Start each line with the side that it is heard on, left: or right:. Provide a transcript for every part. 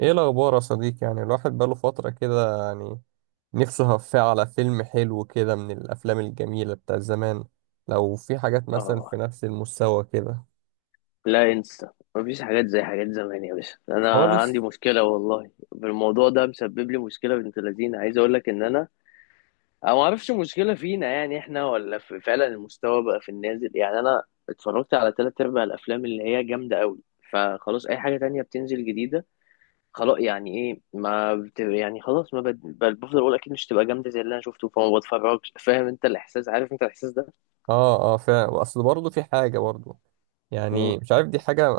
right: ايه الاخبار يا صديقي؟ يعني الواحد بقاله فترة كده، يعني نفسه هفاه على فيلم حلو كده من الافلام الجميلة بتاع زمان. لو في حاجات مثلا
left: اه.
right: في نفس المستوى كده
left: لا انسى. مفيش حاجات زي حاجات زمان يا باشا. انا عندي
right: خالص.
left: مشكله والله، بالموضوع ده مسبب لي مشكله بنت لذينه، عايز اقول لك ان انا ما اعرفش المشكله فينا، يعني احنا ولا في فعلا المستوى بقى في النازل؟ يعني انا اتفرجت على تلات ارباع الافلام اللي هي جامده قوي، فخلاص اي حاجه تانية بتنزل جديده خلاص يعني ايه، ما بت... يعني خلاص ما بد... بل- بفضل اقول اكيد مش تبقى جامده زي اللي انا شفته فما بتفرجش. فاهم انت الاحساس؟ عارف انت الاحساس ده.
right: اه اه فعلا، اصل برضه في حاجة برضه،
left: مم.
right: يعني مش عارف دي حاجة.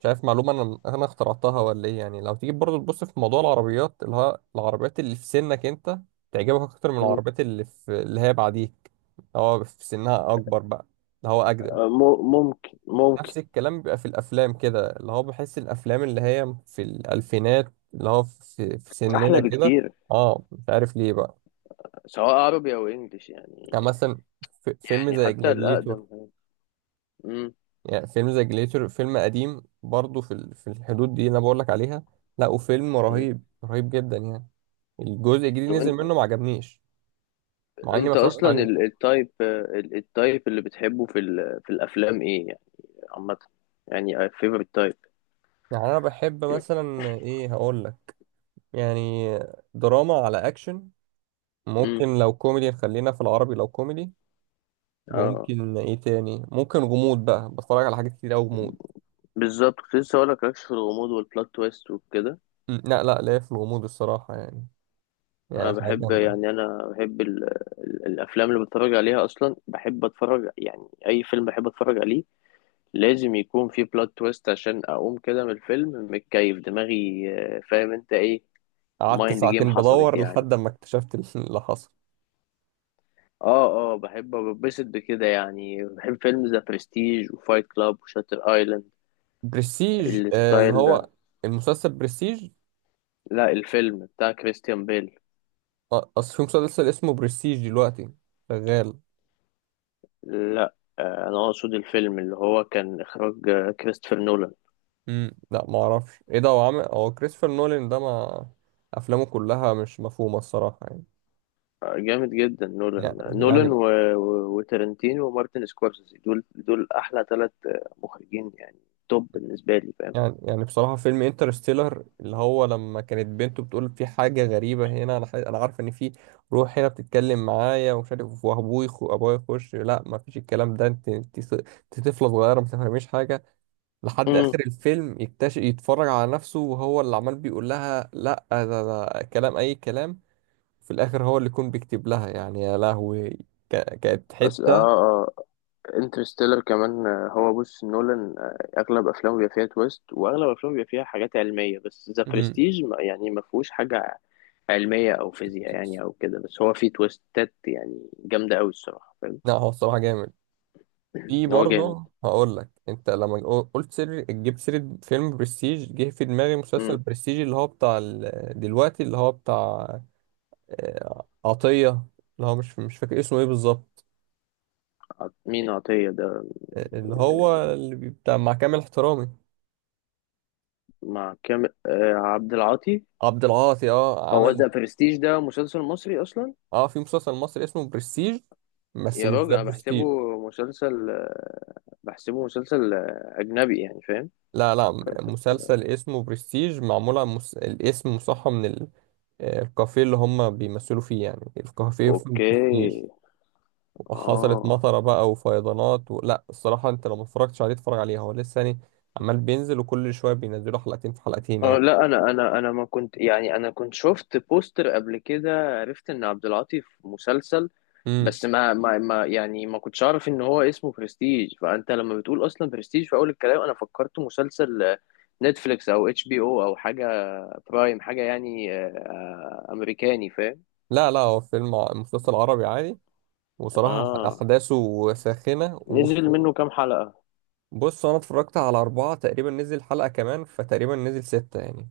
right: مش عارف معلومة انا اخترعتها ولا ايه، يعني لو تيجي برضه تبص في موضوع العربيات، اللي هو العربيات اللي في سنك انت تعجبك اكتر من
left: مم.
right: العربيات اللي في اللي هي بعديك، اللي هو في سنها اكبر بقى، اللي هو اجدد.
left: ممكن.
right: نفس الكلام بيبقى في الافلام كده، اللي هو بحس الافلام اللي هي في الالفينات اللي هو في سننا
left: احلى
right: كده.
left: بكتير،
right: اه مش عارف ليه بقى.
left: سواء عربي او انجليش
right: يعني
left: يعني.
right: مثلا في فيلم
left: يعني
right: زي
left: حتى الاقدم
right: جلاديتور.
left: هو. امم
right: يعني فيلم زي جلاديتور فيلم قديم برضه في في الحدود دي اللي انا بقول لك عليها. لا، وفيلم
left: أمم.
right: رهيب رهيب جدا يعني. الجزء الجديد
left: طب
right: نزل
left: انت
right: منه ما عجبنيش، مع اني ما
left: انت
right: اتفرجتش
left: اصلا
right: عليه.
left: التايب، التايب اللي بتحبه في في الافلام ايه يعني؟ عامه، يعني فيفرت تايب.
right: يعني انا بحب مثلا ايه هقول لك؟ يعني دراما على اكشن.
left: امم
right: ممكن لو كوميدي نخلينا في العربي لو كوميدي.
left: اه
right: ممكن ايه تاني؟ ممكن غموض بقى، بتفرج على حاجات كتير قوي غموض.
left: بالظبط، كنت لسه هقول لك ركش في الغموض والبلوت تويست وكده.
right: لا لا لا، في الغموض الصراحة يعني،
left: انا
right: يعني حاجة
left: بحب،
right: جامدة.
left: يعني انا بحب ال ال الافلام اللي بتفرج عليها اصلا، بحب اتفرج يعني اي فيلم بحب اتفرج عليه لازم يكون فيه بلوت تويست عشان اقوم كده من الفيلم متكيف دماغي. فاهم انت ايه؟
right: قعدت
left: مايند جيم
right: ساعتين
left: حصلت
right: بدور
left: يعني.
right: لحد ما اكتشفت اللي حصل.
left: اه اه، بحب ببسط بكده يعني، بحب فيلم ذا برستيج وفايت كلاب وشاتر ايلاند،
right: برستيج آه، اللي
left: الستايل ده.
right: هو المسلسل برستيج.
left: لا، الفيلم بتاع كريستيان بيل.
right: آه، اصل في مسلسل اسمه برستيج دلوقتي شغال.
left: لا انا اقصد الفيلم اللي هو كان اخراج كريستوفر نولان.
right: لا ما اعرفش ايه ده. هو عامل، هو كريستوفر نولان ده، ما افلامه كلها مش مفهومة الصراحة يعني.
left: جامد جدا
right: يعني
left: نولان، نولان
right: يعني
left: و... و... وترنتينو ومارتن سكورسيزي، دول احلى ثلاث مخرجين يعني، توب بالنسبه لي. فاهم؟
right: يعني يعني بصراحة فيلم انترستيلر، اللي هو لما كانت بنته بتقول في حاجة غريبة هنا، أنا أنا عارف إن في روح هنا بتتكلم معايا ومش عارف، وأبوي أبويا يخش، لا ما فيش الكلام ده، أنت أنت أنت طفلة صغيرة ما تفهميش حاجة. لحد
left: امم
right: آخر الفيلم يكتشف يتفرج على نفسه وهو اللي عمال بيقول لها لا، ده كلام أي كلام. في الآخر هو اللي يكون بيكتب لها، يعني يا لهوي. كانت
left: اه
right: حتة.
left: اه. انترستيلر كمان هو بص، نولان اغلب افلامه بيبقى فيها تويست، واغلب افلامه بيبقى فيها حاجات علميه، بس ذا
right: مم.
left: برستيج يعني ما فيهوش حاجه علميه او فيزياء يعني او كده، بس هو فيه تويستات يعني جامده قوي الصراحه. فاهم؟
right: لا هو الصراحة جامد. في
left: إن هو جامد.
right: برضه هقول لك، انت لما قلت سر جبت سيرة فيلم برستيج جه في دماغي مسلسل
left: مم.
right: برستيج اللي هو بتاع دلوقتي اللي هو بتاع آه، عطية، اللي هو مش فاكر اسمه ايه بالظبط.
left: مين عطيه ده؟
right: آه، اللي
left: يعني
right: هو اللي بتاع مع كامل احترامي،
left: مع كام، عبد العاطي.
right: عبد العاطي، اه
left: هو
right: عامل.
left: ذا برستيج ده مسلسل مصري اصلا؟
right: اه في مسلسل مصري اسمه برستيج، بس
left: يا
right: مش
left: راجل
right: ده
left: انا بحسبه
right: برستيج.
left: مسلسل بحسبه مسلسل اجنبي يعني. فاهم؟
right: لا لا. مسلسل اسمه برستيج معمول عن مس... الاسم مصحى من ال... آه، الكافيه اللي هم بيمثلوا فيه، يعني الكافيه اسمه
left: اوكي.
right: برستيج. حصلت
left: اه
right: مطره بقى وفيضانات و... لا الصراحه انت لو ما اتفرجتش عليه اتفرج عليه، هو لسه يعني عمال بينزل، وكل شويه بينزلوا حلقتين في حلقتين
left: اه.
right: يعني.
left: لا انا ما كنت، يعني انا كنت شفت بوستر قبل كده عرفت ان عبد العاطي في مسلسل،
right: امم،
left: بس ما يعني ما كنتش اعرف ان هو اسمه برستيج. فانت لما بتقول اصلا برستيج في اول الكلام انا فكرت مسلسل نتفليكس او HBO، حاجه، برايم حاجه يعني. امريكاني. فاهم؟
right: لا لا هو فيلم مسلسل عربي عادي، وصراحه
left: اه.
right: احداثه ساخنه.
left: نزل منه كام حلقه؟
right: وبص انا اتفرجت على اربعه تقريبا، نزل حلقه كمان، فتقريبا نزل سته يعني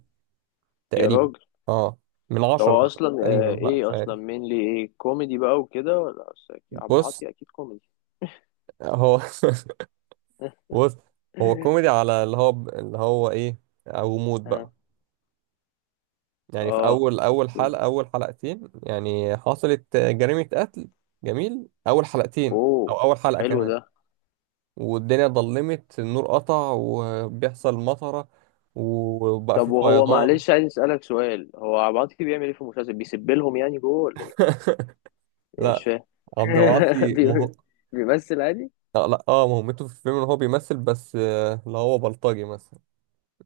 left: يا
right: تقريبا.
left: راجل
right: اه، من
left: ده هو
right: عشره
left: اصلا
right: تقريبا
left: آه،
right: بقى مش
left: ايه
right: عارف.
left: اصلا مين ايه كوميدي بقى وكده ولا عبد
right: بص،
left: العاطي اكيد كوميدي.
right: هو بص، هو كوميدي على اللي هو اللي هو ايه او مود بقى.
left: اه.
right: يعني في اول اول
left: اوكي.
right: حلقه، اول حلقتين يعني حصلت جريمه قتل. جميل، اول حلقتين
left: اوه،
right: او اول حلقه
left: حلو
right: كمان
left: ده.
right: والدنيا ضلمت، النور قطع وبيحصل مطره وبقى
left: طب
right: في
left: وهو،
right: فيضان.
left: معلش، عايز اسالك سؤال، هو عبعاطي بيعمل ايه في المسلسل؟ بيسب لهم يعني جوه ولا ايه؟ يعني مش
right: لا
left: فاهم.
right: عبد العاطي
left: بي-
right: مه...
left: بيمثل عادي.
right: لا, اه مهمته في الفيلم ان هو بيمثل بس آه، اللي هو بلطجي مثلا،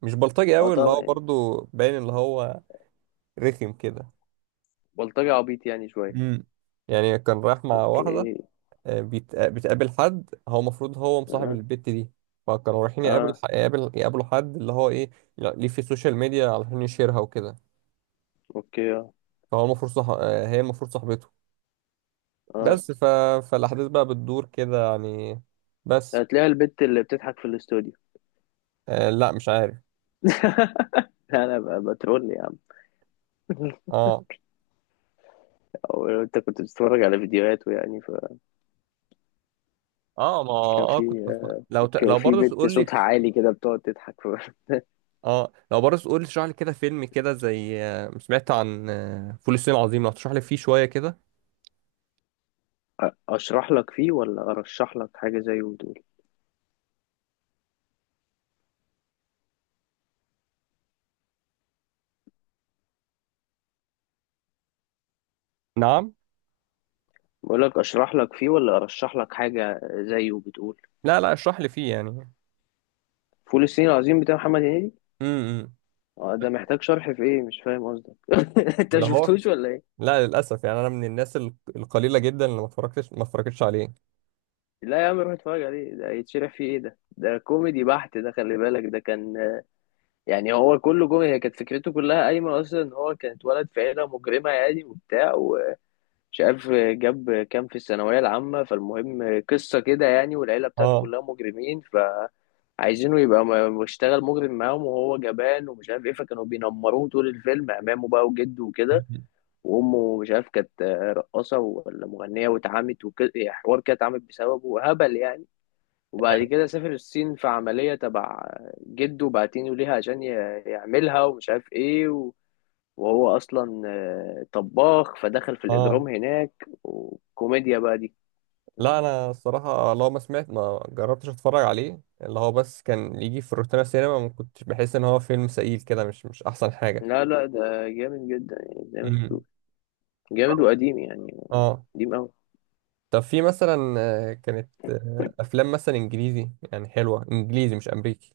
right: مش بلطجي
left: اه
right: قوي اللي
left: طبعا
right: هو
left: يعني.
right: برضو باين، اللي هو رخم كده.
left: بلطجي عبيط يعني شويه.
right: امم، يعني كان رايح مع واحده،
left: اوكي.
right: آه، آه، بتقابل حد، هو المفروض هو مصاحب
left: اه
right: البت دي. فكانوا رايحين يقابل
left: اه.
right: يقابل يقابلوا حد اللي هو ايه ليه في السوشيال ميديا علشان يشيرها وكده.
left: اوكي. اه
right: فهو المفروض صح... آه، هي المفروض صاحبته،
left: اه.
right: بس ف... فالاحداث بقى بتدور كده يعني، بس.
left: هتلاقي البت اللي بتضحك في الاستوديو.
right: آه لا مش عارف.
left: لا، بترول يا عم.
right: اه
left: او انت كنت بتتفرج على فيديوهاته يعني؟
right: اه ما
left: فكان
right: اه كنت
left: في،
right: لو ت...
left: كان
right: لو
left: في
right: برضه
left: بنت
right: تقول لي.
left: صوتها عالي كده بتقعد تضحك. ف-
right: اه لو برضه تقول لي تشرح لي كده فيلم كده زي آه، سمعت عن آه، فول الصين العظيم لو تشرح لي فيه شوية كده.
left: اشرح لك فيه ولا ارشح لك حاجه زيه وتقول؟
right: نعم؟
left: بقولك اشرح لك فيه ولا ارشح لك حاجه زيه بتقول.
right: لا لا اشرح لي فيه يعني.
left: فول الصين العظيم بتاع محمد هنيدي؟
right: امم،
left: ده محتاج شرح في ايه؟ مش فاهم قصدك. انت
right: اللي هو
left: مشفتوش ولا ايه؟
right: لا للاسف، يعني انا من الناس القليله جدا اللي ما اتفرجتش عليه.
left: لا يا عم روح اتفرج عليه، ده يتشرح فيه ايه؟ ده ده كوميدي بحت، ده خلي بالك ده كان، يعني هو كله كوميدي. هي كانت فكرته كلها قايمه اصلا ان هو كان اتولد في عيله مجرمه يعني، وبتاع، ومش عارف جاب كام في الثانويه العامه، فالمهم قصه كده يعني، والعيله بتاعته
right: اه
left: كلها مجرمين عايزينه يبقى بيشتغل مجرم معاهم، وهو جبان ومش عارف ايه، فكانوا بينمروه طول الفيلم، امامه بقى وجده وكده، وامه مش عارف كانت رقاصه ولا مغنيه، واتعمت وكده يعني، حوار كده اتعمت بسببه هبل يعني، وبعد كده سافر الصين في عمليه تبع جده بعتينه ليها عشان يعملها، ومش عارف ايه، و- وهو اصلا طباخ، فدخل في
right: اه.
left: الاجرام هناك وكوميديا بقى دي.
right: لا انا الصراحه لو ما سمعت ما جربتش اتفرج عليه، اللي هو بس كان يجي في روتانا سينما، ما كنتش بحس ان هو فيلم ثقيل كده، مش مش احسن حاجه.
left: لا لا ده جامد جدا يعني، زي ما شفتوه
right: امم،
left: جامد وقديم يعني.
right: اه.
left: قديم.
right: طب في مثلا آه، كانت آه، افلام مثلا انجليزي يعني حلوه، انجليزي مش امريكي.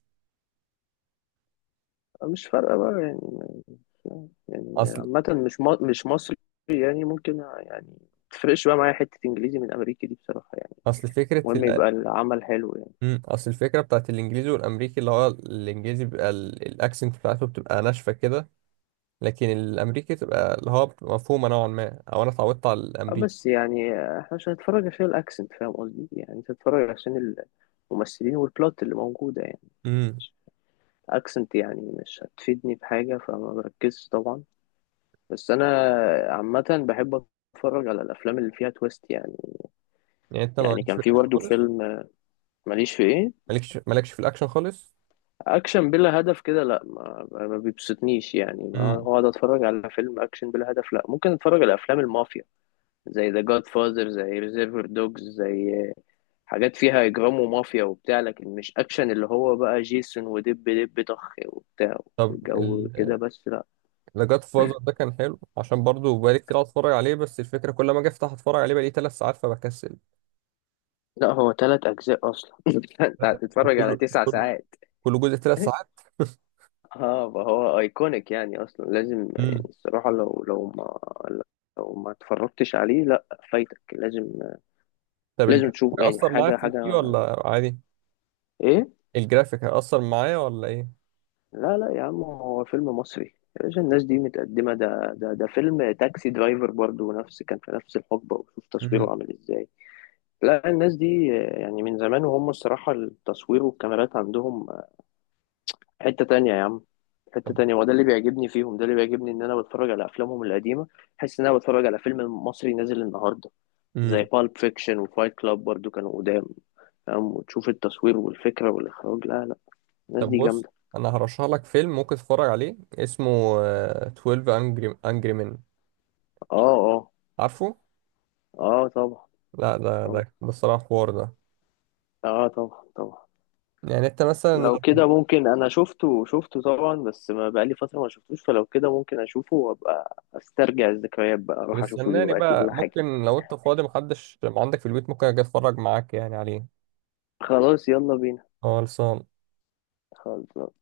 left: مش فارقة بقى يعني، يعني
right: اصل
left: عامة مش مش مصري يعني ممكن يعني، متفرقش بقى معايا حتة إنجليزي من أمريكي دي بصراحة يعني،
right: اصل فكره
left: المهم
right: ال...
left: يبقى العمل حلو يعني.
right: مم، اصل الفكره بتاعت الانجليزي والامريكي، اللي هو الانجليزي بيبقى الاكسنت بتاعته بتبقى ناشفه كده، لكن الامريكي بتبقى اللي هو بتبقى مفهومه نوعا ما، او انا اتعودت على
left: أه
right: الامريكي.
left: بس يعني إحنا مش هنتفرج عشان الأكسنت. فاهم قصدي يعني؟ أنت هتتفرج عشان الممثلين والبلوت اللي موجودة يعني،
right: امم.
left: مش أكسنت يعني مش هتفيدني بحاجة فما بركزش طبعا. بس أنا عامة بحب أتفرج على الأفلام اللي فيها تويست يعني.
right: يعني انت
left: يعني
right: مالكش
left: كان
right: في
left: في
right: الاكشن
left: برضه
right: خالص؟
left: فيلم. ماليش في إيه؟
right: مالكش في الاكشن خالص؟
left: اكشن بلا هدف كده لا، ما بيبسطنيش يعني، ما
right: امم.
left: هو اقعد اتفرج على فيلم اكشن بلا هدف؟ لا، ممكن اتفرج على افلام المافيا زي ذا جاد فازر، زي ريزيرفر دوجز، زي حاجات فيها اجرام ومافيا وبتاع، لكن مش اكشن اللي هو بقى جيسون ودب دب طخ وبتاع
right: طب
left: وجو كده، بس لا.
right: ذا جاد فازر ده كان حلو، عشان برضه بقالي كتير قاعد اتفرج عليه، بس الفكره كل ما اجي افتح اتفرج عليه بقالي ثلاث ساعات فبكسل.
left: لا هو ثلاث اجزاء اصلا، انت هتتفرج على
right: وكله
left: تسع
right: كله
left: ساعات
right: كل جزء ثلاث ساعات.
left: اه فهو ايكونيك يعني، اصلا لازم يعني
right: امم.
left: الصراحه لو ما اتفرجتش عليه لا، فايتك. لازم،
right: طب
left: لازم
right: الجرافيك
left: تشوف يعني
right: هيأثر معايا
left: حاجة.
right: في
left: حاجة
right: الفي ولا عادي؟
left: إيه؟
right: الجرافيك هيأثر معايا ولا ايه؟
left: لا لا يا عم هو فيلم مصري يا باشا، الناس دي متقدمة، ده فيلم تاكسي درايفر برضو نفس، كان في نفس الحقبة، وشوف تصويره
right: امم.
left: عامل إزاي. لا الناس دي يعني من زمان وهم الصراحة التصوير والكاميرات عندهم حتة تانية يا عم، حتة تانية. وده اللي بيعجبني فيهم، ده اللي بيعجبني إن أنا بتفرج على أفلامهم القديمة بحس إن أنا بتفرج على فيلم مصري نازل النهاردة. زي
right: طب
left: بالب فيكشن وفايت كلاب برضو، كانوا قدام. فاهم؟ وتشوف التصوير والفكرة والإخراج، لا لا، الناس
right: طب
left: دي
right: بص،
left: جامدة.
right: انا هرشح لك فيلم ممكن تتفرج عليه، اسمه آه، 12 انجري مان.
left: اه اه.
right: عارفه؟
left: اه طبعا
right: لا ده
left: طبعا.
right: ده ده الصراحه حوار ده.
left: اه طبعا طبعا.
right: يعني انت مثلا لو
left: لو كده ممكن، انا شفته شفته طبعا بس ما بقالي فترة ما شفتوش، فلو كده ممكن اشوفه وابقى استرجع الذكريات بقى، اروح اشوفه
right: بتستناني
left: دلوقتي
right: بقى،
left: ولا حاجة؟
right: ممكن لو انت فاضي محدش ما عندك في البيت ممكن اجي اتفرج معاك يعني عليه.
left: خلاص يلا بينا.
right: خالص.
left: خلاص.